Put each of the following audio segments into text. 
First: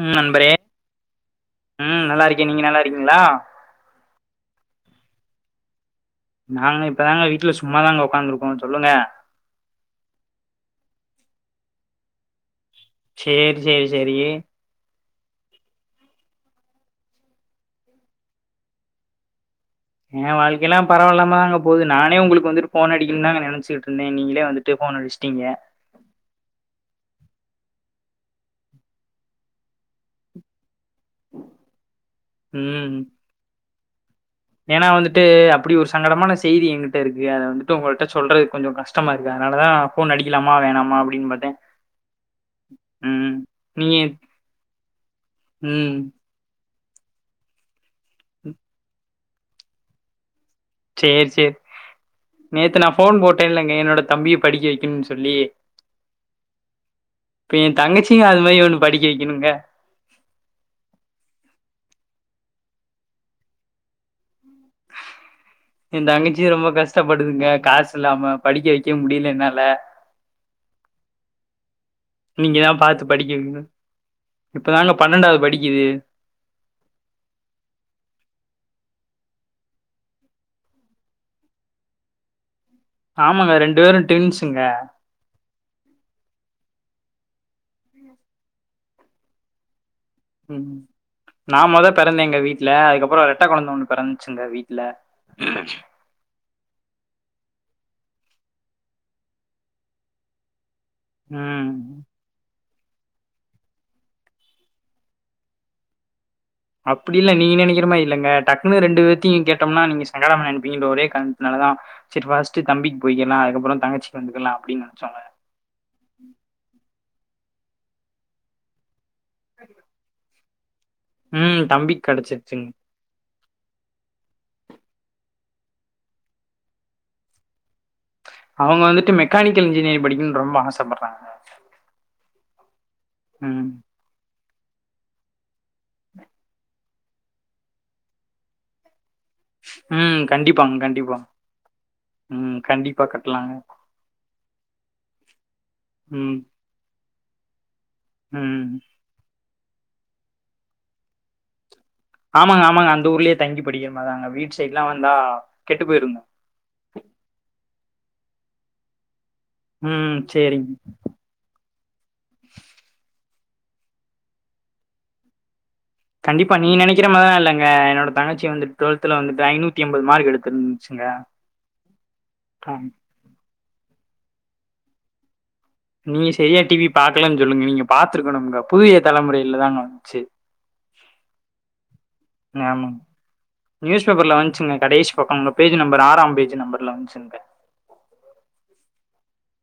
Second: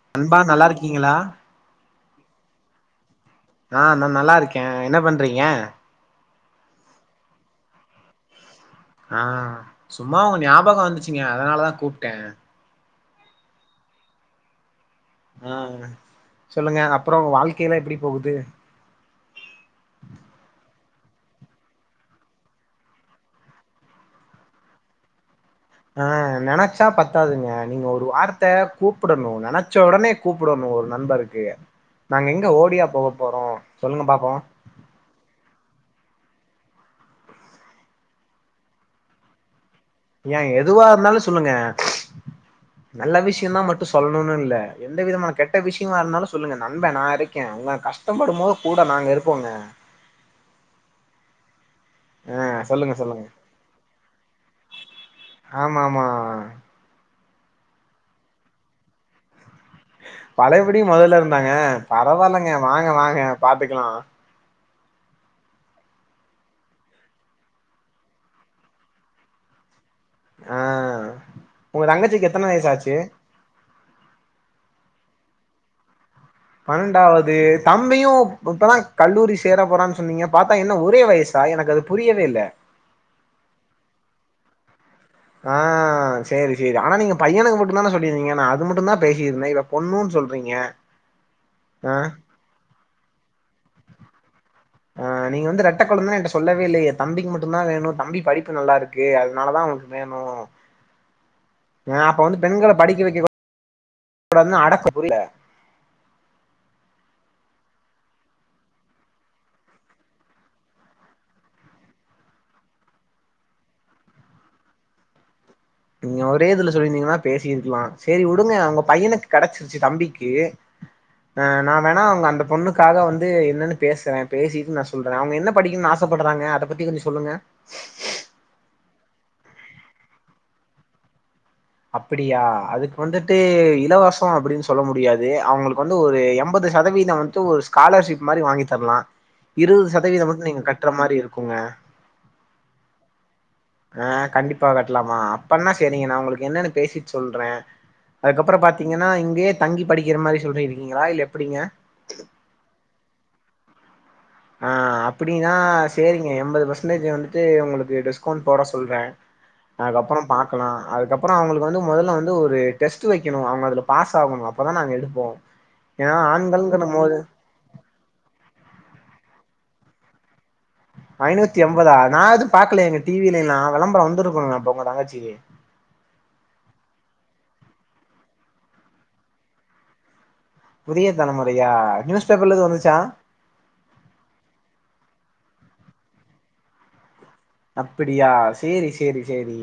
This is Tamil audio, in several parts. ம் நண்பா நண்பரே நல்லா இருக்கீங்களா ம் நல்லா இருக்கே நீங்க நல்லா இருக்கீங்களா ஆ நா நல்லா இருக்கே என்ன பண்றீங்க நாங்க இப்பதாங்க வீட்டுல சும்மாதாங்க ஒக்காந்துருக்கோ ஆ சும்மா உங்க ஞாபகோ வந்துச்சுங்க அதனாலதா கூப்ட்ட செரி செரி செரி ஆ சொல்லுங்க அப்புரோ வாழ்க்கைளா எப்டி போகுது ஏ வாழ்க்கையல்லா பரவாலமா அங்க போகுது நானே உங்களுக்கு வந்துட்டு போன் அடிகனுனா நனச்சிட்டு இருந்தே நீங்களே வந்துட்டு போன் அடிச்சுட்டிங்க ஆ நெனச்சா பத்தாதுங்க நீங்க ஒரு வார்த்த கூப்டணு நனச்ச உடனே கூப்டணு ஒரு நண்பா இருக்கு நாங்க எங்க ஓடியா ம் போக போறோ சொல்லுங்க பாப்போ ஏனா வந்துட்டு அப்டி ஒரு சங்கடமான செய்தி எங்கிட்ட இருக்கு அத வந்துட்டு உங்கள்ட்ட சொல்றது கொஞ்சோ கஷ்டமா இருக்கு அதனாலதா ஃபோன் ஏன் அடிக்கலாமா எதுவா வேணாமா இருந்தாலு அப்டின் பாத்தே சொல்லுங்க நல்ல ம் விஷயம்தா மட்டும் நீங்க சொல்லணும்னு இல்ல எந்த விதமான கெட்ட ம் விஷயமா இருந்தாலு சொல்லுங்க நண்ப நா இருக்கே உங்க கஷ்டோ ப்படும்போது கூட நாங்க இரு போங்க செரி செரி நேத்து நா சொல்லுங்க போன் சொல்லுங்க போட்டேன்லைங்க என்னோட தம்பிய படிக்க வைக்கணும்னு சொல்லி ஆமா ஆமா இப்ப என் தங்கச்சிங்க அது மாரி ஒண்ணு படிக்க வைக்கணுங்க பழையபடியு முதல்ல இருந்தாங்க பரவாயில்லங்க வாங்க வாங்க பாத்துக்கலா என் தங்கச்சி ரொம்ப கஷ்டப்படுதுங்க காசு இல்லாம படிக்க வைக்க முடியல என்னால ஆ உங்க தங்கச்சிக்கு எத்தன நீங்க தா வயசாச்சி பாத்து படிக்க வைக்கணு இப்பதாங்க பன்னெண்டாவது படிக்கிது பன்னெண்டாவது தம்பியு இப்பதா கல்லூரி சேர போறான்னு சொன்னீங்க பார்த்தா என்ன ஒரே வயசா எனக்கு அது புரியவே இல்ல ஆமாங்க ரெண்டு பேரும் டிவின்ஸ்சுங்க ஆ செரி செரி ஆனா நீங்க பையனுக்கு மட்டு தானே சொல்லியிருந்தீங்க நா அது மட்டு தா பேசியிருந்தே இப்ப பொண்ணு உம் நா மொத பெறந்தே எங்க வீட்டுல அதுக்கப் அப்றோ ரெட்ட கொழந்த ஒன்னு பெறந்திச்சிங்க வீட் ஆ நீங்க வந்து ரெட்ட கொழந்தேனு ஏன்ட சொல்லவே இல்லயே தம்பிக்கு மட் டுதா வேணு தம்பி படிப்பு நல்லா இருக்கு அதனால தா அவனுக் வேணு ம் ஆ அப்ப வந்து பெண்கள படிக்க வெக்க [unintelligible] அடக்க புரியல அப்டிலா நீங்க நெனைக்கிற மாரி இல்லங்க டக்குன்னு ரெண்டு பேத்தையு கேட்டோம்னா நீங்க சங்கமா நெனைப்பீங்க ஒரே கார்ணத்துனாலதா செரி ஃபஸ்ட் தம்பிக்கு போய்கில்லா அதுக்கப்ரோ தங்கச்சிக் வந்துக்கலா அப்டின்னு நெனச்சொங்க நீங்க ஒரே இதுல சொல்லிருந்தீங்கன்னா பேசிருக்கலா செரி வுடுங்க அவங்க பையனுக் கெடச்சிருச்சி தம்பிக்கு ஹ ம் நா தம்பிக்கு வேணா அவங்க அந்த கெடச்சிருச்சுங்க பொண்ணுக்காக வந்து என்னன்னு பேசுற பேசிட்டு நா சொல்ற அவங்க என்ன படிக்கனு ஆசப்பட்றாங்க அத பத்தி கொஞ்சோ சொல்லுங்க அவங்க வந்துட்டு மெக்கானிக்கல் இன்ஜினியரிங் படிக்கனு ரொம்ப ஆசப்படுறாங்க அப்பிடியா அதுக் வந்துட்டு இலவசோ அப்டின் சொ சொல்ல முடியாது அவங்களுக் வந்து ஒரு எம்பது சதவீத [unintelligible] வந்து ஒரு ஸ்காலர்ஷிப் மாரி வாங்கி தரலா இருபது உம் சதவீதம் மட்டு நீங்க கண்டிப்பாங் கட்டுற மாரி கண்டிப்பா இருக்குங்க உம் கண்டிப்பா கட்லாங்க ஆ கண்டிப்பா கட்டலாமா அப்பனா செரிங்க நா ம், உங்களுக்கு என்னன்னு பேசிட் சொல்றே அதுக்கப்பறோ ம். பாத்தீங்கன்னா இங்கேயே தங்கி படிக்கிற மாரி சொல்ருக்கீங்களா இல்ல எப்டிங்க ஆமாங்க ஆமாங்க அந்த ஊர்லயே தங்கி படிக்கணு ஆ அப்டின்னா போயிருங்க. சேரிங்க எம்பது பர்சன்டேஜ் வந்துட்டு உங்களுக்கு டிஸ் கோன் போட சொல்ற ம். அதுக்கப்றோ பாக்கலா சரிங்க. அதுக்கப்றோ அவங்களுக் வந்து மொதல [unintelligible] இந்த ஒரு டெஸ்ட் வெக் கணு அவங்க அதுல பாஸ் ஆகணு அப்பதா நாங்க எடுப்போ ஏன்னா கண்டிப்பா நீ ஆண்கள்ங்கும் நெனக்கிற போது மாரிலா இல்லங்க என்னோட தங்கச்சி வந்து டுவெல்துல வந்து ஐநூதிஎம்பது மார்க் எடுத்திருந் ஐநூத்தி எம்பதா நா எதுவு பாக்கலயேங்க டிவிலிலா வெளம்பரோ வந் துருக்குங்க அப்ப உங்க தங்கச்சிக்கு நீங்க செரியா டிவி பாக்கலனு சொல்லுங்க நீங்க பாத்துருக்கணுங்க புதிய தலைமுறையிலதாங்க வந்ச்சு புதிய தலமுறையா நியூஸ் பேப்பர்ல எது வந்துச்சா ஆமாங்க. பக்கோ ம் பேஜி நம்பரு ஆறாம் பேஜி நம்பர்ல வந்ச்சுங்க அப்படியா சேரி சேரி சேரி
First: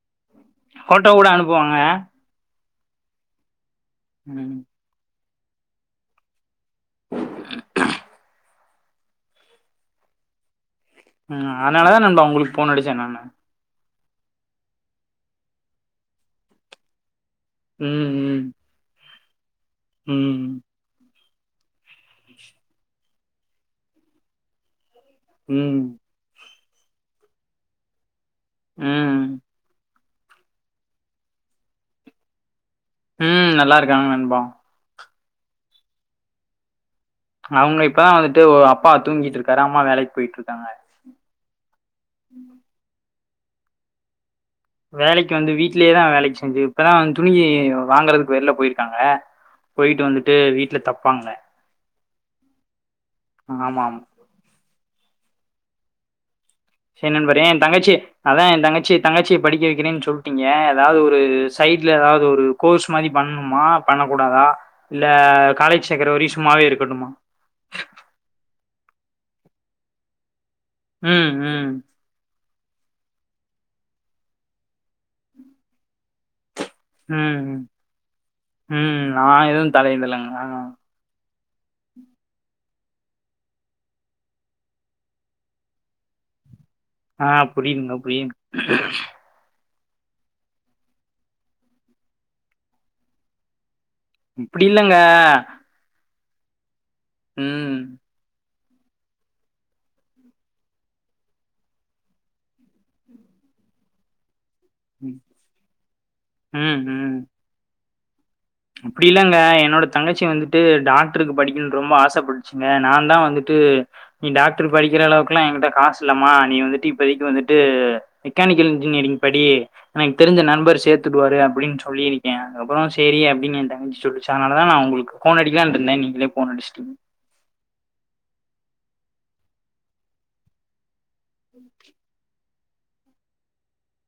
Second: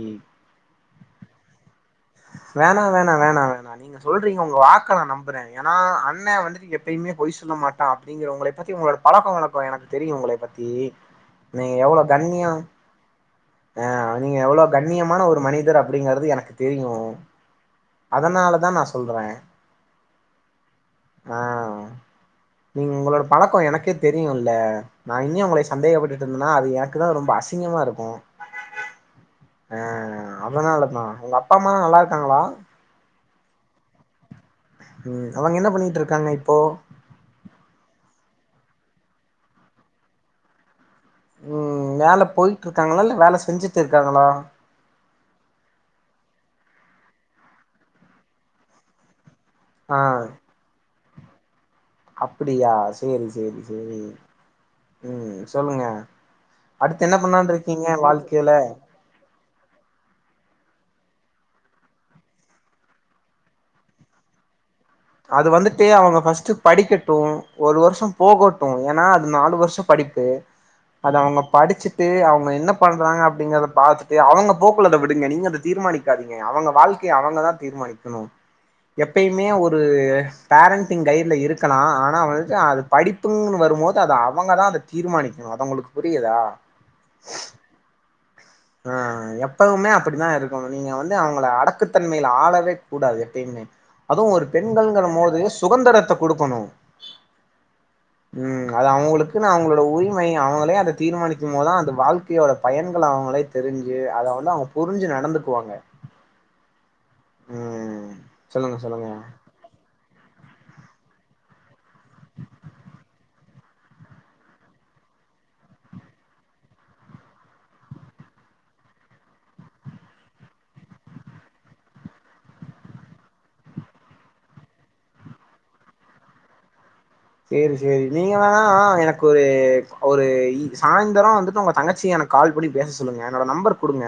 ஃபோட்டோ கூட அனுப்புவாங்க வேணா வேணா வேணா வேணா நீங்க சொல்றீங்க ம், உங்க வாக்க நா நம் புறே ஏனா அண்ணே வந்து எப்பயுமே பொய் சொல்ல மாட்டா அப்டிங்கிறவுங்களை பத்தி உங்களோட பழக்கவழக்கொ எனக்கு தெரியு உங்களை பத்தி ம் நீங்க அத்னாலதா நண்பா உங்குளுக் ஃபோன் அடிச்சே நானு அ நீங்க எவ்ளோ கண்ணியமான ஒரு மனிதர் அப்படிங்கறது எனக்கு தெரியு ம், அதனாலதா நா சொல்றே ம் ம் ஆ நீங்க உங்களோட பழக்கோ எனக்கே தெரியுல்ல நா இன்னியு அவுங்களை ம். சந்தேகப்பட்டு இருந் நா அது எனக்குதா ரொம்ப அசிங்கமா இருக்கு ம் எ அதனாலதா உங்கப்பா அம்மால்லா நல்லா இருக்காங்களா ம் நல்லா இருக்காங்க நண்பா ம் அவங்க என்ன பண்ணிட்ருக்காங்க இப்போ அவுங்க இப்பதா வந்துட்டு ஒரு அப்பா தூங்கிட்டு இருக்காரு அம்மா வேலைக்கு போயிட்டு இருக்காங்க ம் வேல போயிட்டு இருக்காங்ளா இல்ல வேல செஞ் செஞ்சுட்டு இருக்காங்ளா வேலைக்கு வந்து வீட்லயேதா வேலைக்கு செஞ்சு இப்பதா அந் துணி வாங்கறதுக்கு வெள்ல போயிருக்காங்க ஆ போயிட்டு வந்துட்டு வீட்ல தப் ப்பாங்ளே அப்படியா சேரி சேரி ஆமா சேரிங் ம் சொல்லுங்க அடுத்து செரி என்ன நண்பரே பண்ணலான்னு என் இருக்கீங்க தங்கச்சிய அதா வாழ்க்கையில என் தங்கச்சிய தங்கச்சி படிக்க வைக்கிறேன்னு சொல்ட்டீங்க எதாவது ஒரு சைடுல எதாவது ஒரு கோர்ஸ் மாரி பண்ணுமா பண்ணகூடாதா அது வந்துட்டு அவுங்க ஃபர்ஸ்ட் இருக்கட்டுமா படிக்கட்டு ஒரு வருஷம் போகட்டு ஏனா அது நாலு வருஷோ படிப்பு அது ம் அவுங்க ம் படிச்சிட்டு அவுங்க க என்ன பண்றாங்க அப்படிங்கறத பாத்துட்டு அவங்க போக்குல அத விடுங்க நீங்க அத தீர்மானிக்காதீங்க அவங்க வாழ்க்கைய அவங்க தா ம் தீர்மானிக்குணு ம் நா எப்பைமே எதுவு ஒரு ஒரு தலையிடலங்க ஆ பேரன்ட்டிங் கை ல இருக்கலா ஆனா வந்துட்டு அது படிப்புங் வரும்போது அத அவங்கதா அத தீர்மானிக்கணு அது உங்களுக்கு புரியுதா ஆ புரியுதுங்க புரியுதுங்க ஆ எப் இப்பவுமே அப்படித்தா இருக்காங்க நீங்க வந்து அவங்கள அடக்குத்தன்மையில ஆளவே கூடாது எப்பைமே அதுவு ஒரு இப்டி பெண்கள்ங்கிறம்போது இல்லங்க சுதந்திரத்த குடுக்குணு ம் ம் அது அவுங்களுக்குன்னு அவுங்களோட உரிமை அவுங்களே அத தீர்மானிக்கும்போதுதா அந்த வாழ்க்கையோட பயன்கள் அவுங்களே தெரிஞ்சு அத வந்து அவங் புரிஞ்சு ம். நடந்துக்குவாங்க ம் சொல்லுங்க அப்டி சொல்லுங்க இல்லங்க என்னோட தங்கச்சி வந்துட் டு டாக்ட்ருக்கு படிக்கின் ரொம்ப ஆசைப்பட்சுங்க நா தா வந்துட்டு நீ டாக்ரு படிக்கிற அளவுக்கெல்லா என்கிட்ட காசில்லாம நீ வந்துட்டு இப்பதைக்கு வந்துட்டு மெக்கானிக்கல் இன்ஜினியரிங் படி எனக் தெரிஞ்ச நண்பர் சேர்த்துடுவாரு அப்படின் சொல்லிருக்கே அப்புறோ சேரி அப் டின் என் தங்கக் சொல்லுச்சா அதனால தா நா உங்குளுக்கு ஃபோன் அடிக்லான்ருந்தே நீங்களே ஃபோன் அடிஷ்ட்டீங் சேரி சேரி நீங்க வேணா எனக்கு ஒரு ஒரு ஈ சாய்ந் லரோ வந்துட்டு உங்க தங்கச்சிய எனக்கு கால் பன்னி பேச சொல்லுங்க என்னோட நம்பர் குடுங்க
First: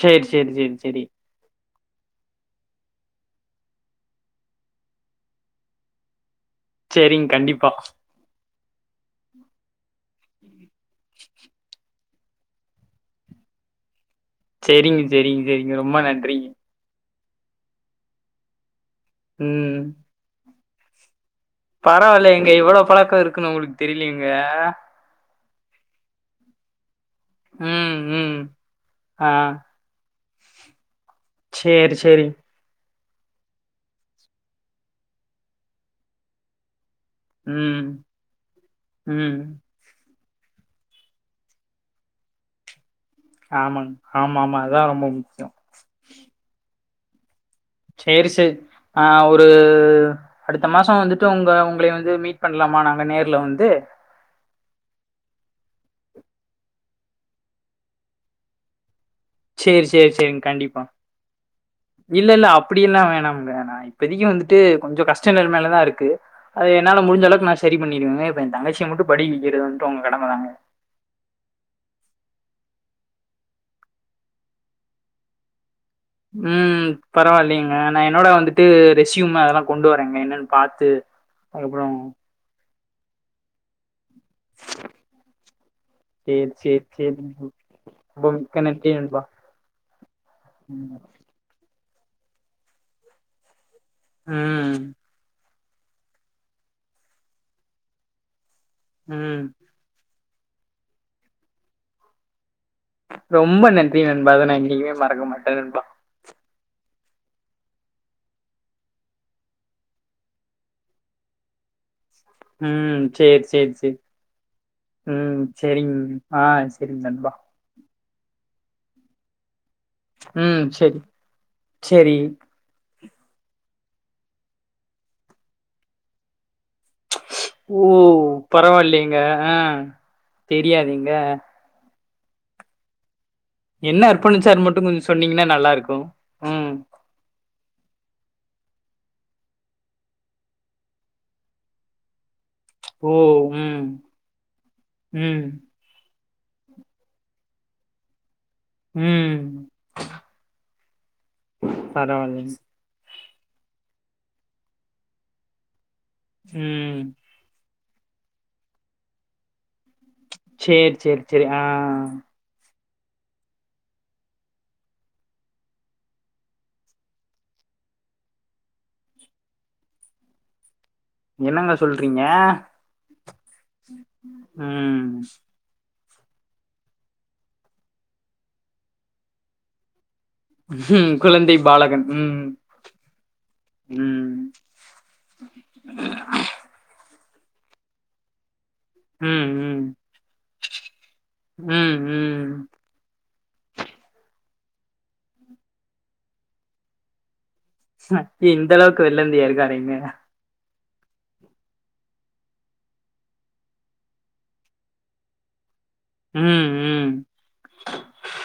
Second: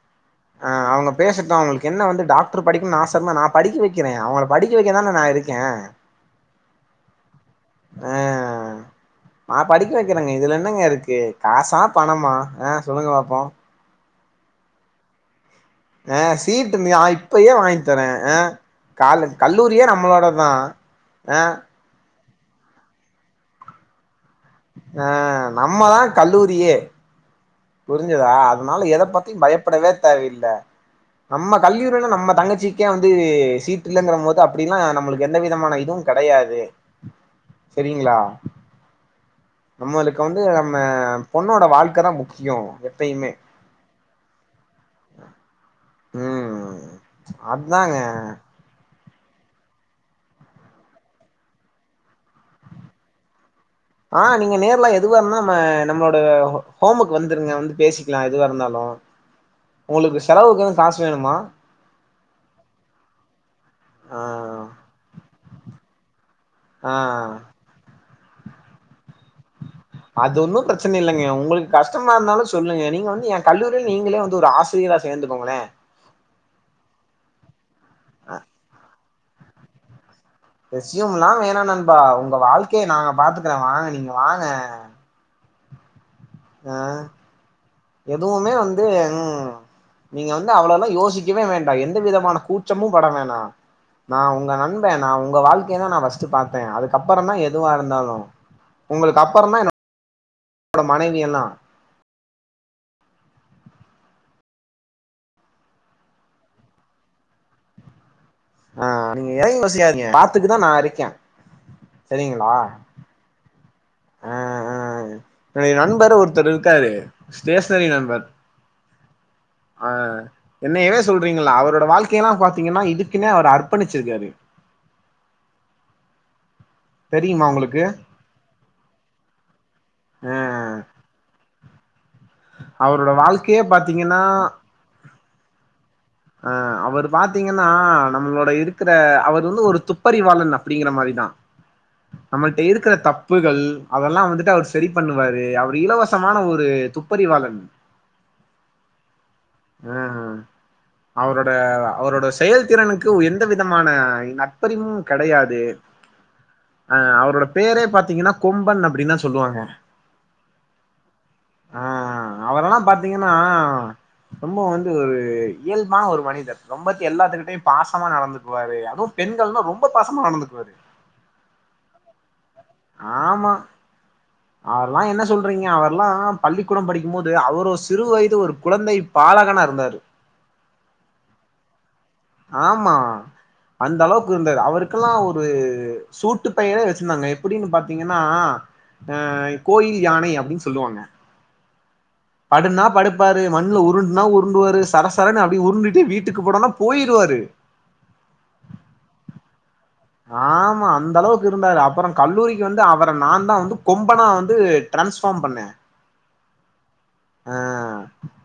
சேரி சேரி சேரி ஆ சரி அவங்க பேசட்டு அவங்களுக்கு என்ன வந்து டாக்ரு படிக்குன் ஆசன்னா நா படிக்க வெக்கிறே அவங்கள படிக்க வெக்க தான நா இருக்கே சேரிங் கண்டிப் பா ஆ நா படிக்க வெக்கிறேங்க இதுல என் னங்க இருக்கு காசா பணமா அ சொல்லுங்க பாப்போ செரிங்க செரிங்க அ சீட்டுர்ந்ங்க ஆய் டு இப்பயே வாய்ங்தரே அ காலே கல்லூரியே நம்மளோடத் தா பரவால்ல இவ்ளோ பழக்கோ இருக்குன் நம்முளுக் தெரிலியே அ நம்மதா கல்லூரியே ம். புரிஞ்சதா ம். அதுனால எத ஆ. பத்தி பயப்படவே தேவயில் ல நம்ம சரி, தல்லியூறனு சரி. நம்ம தங்கச்சி ஏன் வந்து சீட்டு இல்லங்கிறங்கதா அப்டிலா நம்மளுக்கு எந்த விதமான இதுவு கடையாது ம், செரிங்களா ம். நம்மளு க்கு வந்து நம்ம பொண்ணோட வாழ்க்க தா முக் கியோ ஆமாங் ஆமா ஆமா அதா ரொம்ப முக்கியோ ம் அதாங்க சேரி சேரி நா ஒ ரு அடுத்த மாசோ வந்துட்டு உங்கள உங்களை வந்து மீட் பண்லாமா நாங்க நேர்ல வந்து ஆ நீங்க நேர்ல எதுவாருங்தாலு நம்ம நம்மளோட ஹோமுக்கு வந்துருங்க வந்து பேசிக்கலா எதுவா இருந்தாலு சரி, சரி, உங்களுக்கு சரிங்க. செலவுக்கு எது கண்டிப்பா. காசு வேணுமா இல்ல இல்ல அப்படி எல்லா வேணாம்ங்க நா அ ஆ இப்பதைக்கி வந்துட்டு கொஞ்சோ கஷ்ட நிலமைலதா இருக்கு அது ஆ என்னால முடிஞ்ச அளவுக்கு நா சரி பண்ணிடுவே ஏ தங்கச்சி மட்டும் படிக்க வைக்கிறது வந்துட்டு உங்க கடம அது தாங்க. ஒன்னு பிரச்சனை இல்லைங்க உங்களுக்கு கஷ்டமாருந்தாலு சொல்லுங்க நீங்க வந்து ஏ கல்லூரியில நீங்களே வந்து ஒரு ஆசிரியரா சேந்து கோங்களே ம் பரவாயில்லலைங்க நா என்னோட வந்துட்டு ரெசியும் அதெல்லா கொண்டு வறங்க என்னன் ரெசியும்லா வேணா நண்பா உங்க வாழ்க் கையே நாங்க பாத்துக்கிறோ வாங்க நீங்க வாங்க சரி, அ சரி, சரிங்க. ரொம்ப எதுவுமே மிக்க வந்து நன்றி நண்பா. ம் நீங்க வந்து அவ்ளோல்லா ம். யோசிக்கவே வேண் டா எந்த விதமான கூச்சமும் பட வேணா நா உங்க ம் நண்பே நா உங்க வாழ்க் கையே நா ஃபஸ்ட் பாப்பே அதுக்கப்புறோ தா எதுவா இருந்தாலு உங்களுக்கு ம் அப்புறோ தா என் னோட மனைவியெல்லா ரொம்ப நன்றி நண்பா அத நா என்னைக்குமே மறக்க மாட்டே நண்பா அ நீங்க எதையுமே செய்யாதீங்க பாத்துக்கதா நா இருக்கே செரிங்களா ம் சேரி சேரி சேரி அ அ ம் என்னுடைய சரிங் நண்பருன்னு ஆ ஒருத்தரு இருக்காரு சரிங் நண்பா ஸ்டேஷனரி நண்பர் ஆ ம் என்னயவே சரி சொல்றீங்ள அவரோட சரி வாழ்க்கேயெல்லா பாத்தீங்கன்னா இது குனே அவரு அர்பணிச்சிருக்காரு ஓ பரவாயில்லலைங்க அ ஆ தெரியாதுங்க அவரோட வாழ் என்ன அர்ப்பணிச்சார்ன் மட்டு கொஞ்ச சொன்னீங்கன்னா நல்லாருக்கு அ அவரு பாத்தீங்கன்னா நம்ளோட இருக்குற அவர் வந்து ஒரு துப்பறிவாளன் அப்டிங்கிற மாரிதா நம்மள்ட்ட இருக்கற ஓ தப்புகள் ம் அதல்லா வந்துட்டு அவர் செரி ம் பண்ணுவாரு அவர் இலவ சமான ஒரு துப்பறிவாளன் ம் ம் ம் அவரோட அவரோட பரவாயில்லைங் செயல்திறனுக் கு எந்த விதமான நட்பறிவும் கெடையாது அ ம் அவுரோட பேரே பாத்தீங்கன்னா கொம்பன் அப்டின் தா சொல்லுவாங்க சேர் சேர் செரி அ அ த்தீங்கன்னா அ ரொம்பவு வந்து ஒரு இயல்பான ஒரு மனிதர் ரொம்பத் எல்லாத்துக்கிட்டயு பாசமா நடந்துக்குவாரு அதுவும் பெண்கள்னா ரொம்ப பாசமா நடந்துக்குவாரு என்னங்க சொல்றீங்க அவர்ல்லா ம் என்ன சொல்றீங்க அவர்லா பள்ளிக்கூடம் படிக்கும் போது அவர் ஒ சிறு வயது ஒரு குழந்தை பாலகனா இருந்தாரு குழந்தை பாலகன் ம் ஆம்மா அந்த அளவுக்கு ம் இருந்தது அவருக்கல்லா ஒரு சூட்டுப் பெயரே வெச்சிந்தாங்க எ ப்புடின்னு பாத்தீங்கன்னா அ ம் ம் கோயில் யானை அப்டின் சொல்லுவாங்க ம் ம் படுன்னா படுப்பாரு மண்ணுல உருட்ணா உ ருண்டுவாரு சரசரனு அப்டியே உருண்டுட்டே வீட்டுக்கு போடானா போயிருவாரு இந்த அளவுக்கு வெல்லந்தியா இருக்காரேங்க ஆமா அந்த அளவுக்கு இருந்தாரு அப்றோ கல்லூரிக்கு வந்து அவர நாந்தா வந்து கொம்பனா வந்து டிரான்ஸ்ஃபாம் பண்ணே ம் ம் அ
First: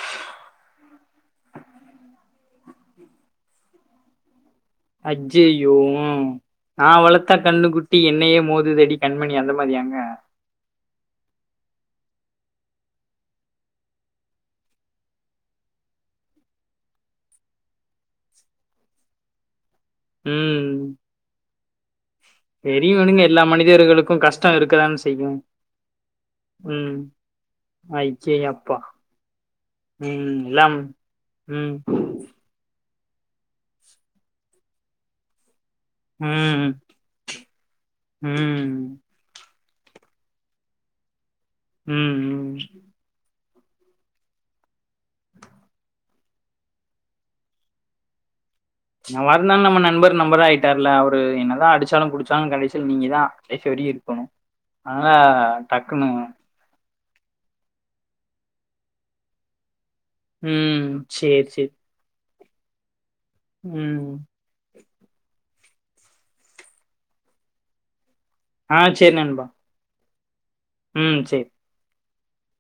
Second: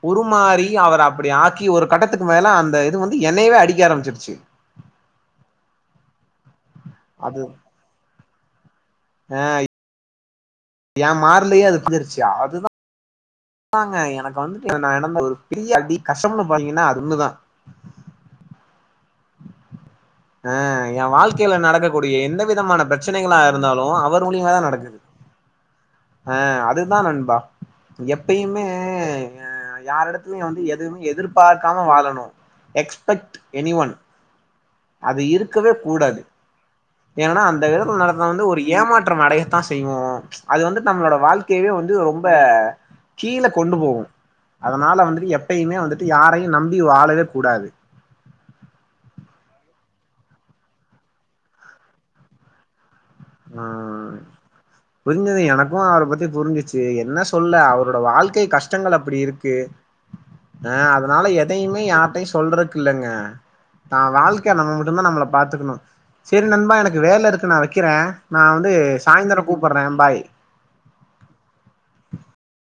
உருமாறி அவர அப்டி ஆக்கி ஒரு கட்டத்துக் கு மேல அந்த இது வந்து என்னைவே அடிக்க ஆரமிச்சிருச்சி அஜ்ஜய்யோ நா வளத்தா அது கண்ணுக் குட்டி என்னையே மோது தடி கண்மணி அந்த மாரியாங்க ஏ‌ மார்லியே அது [inaudible] எனக்கு வந்துட்டு [inaudible] பெரிய அடி கஷ்டமுன்னு பாத்திங்கன்னா அது ஒண்ணு தா அ ம். எ வாழ்க்கைல நட கூடிய எந்த விதமான பெரியவனுங்க பிரச்சனைகளா எல்லா இருந்தாலு மனிதர்களுக்கும் அவர் மூலியமா கஷ்டம் தான் நடக்குது இருக்கதான செய்யும். அ ம். அதுதான் நண்பா எப்பயுமே ஐயேயப்பா! ம் யாரிடத்துலயும் வந்து எல்லாம் எதுவுமே ம். எதிர்பாக்காமலே வாழணும் ம். எக் செப்ட் எனி ஒன் அது இரு இருக்கவே கூடாது ம். என்னனா அந்த விதத்தில் நடந்து வந்து ஒரு ம். ஏமாற்றம் அடைய தான் செய்வோ அது வந்து நம்முளோட வாழ்க்க யவே வந்து ரொம்ப ம். கீழ கொண்டு போகும் அதனால வந்துட்டு எப்பயுமே வந்துட்டு யாரையும் நம்பி வாழவே கூடாது எந்நவாயிறுந்தாலும் நம்ம நண்பர் மெம்பரா ஆயிட்டார்ல அவரு என்னதான் அடிச்சாலும் குடிச்சாலும் கடைசில நீங்க தான் ஆ கடைசி வரையும் ஆ இருக்கணும். அதனால புரிஞ்சது எனக்கும் அவர டக்குன்னு பத்தி புரிஞ்ச்சிச்சு என்ன சொல்ல அவரோட வாழ்க்கை கஷ்டங்கள் அப்டி இருக்கு அ ம். அதனால சேரி, சேரி. எதையுமே யாரட்டையு சொல்றதுகில்லங்க தான் ம். வாழ்க்கைய நம்ம மு நம்ம நம்மள பாத்துக்கணும் சரி நண்பா எனக்கு வேல இருக்கு நா வைக்கிறே நான் வந்து ஆ சரி நண்பா. சாய்ந்தரம் கூப்பிட்றே பாய் ம் செரி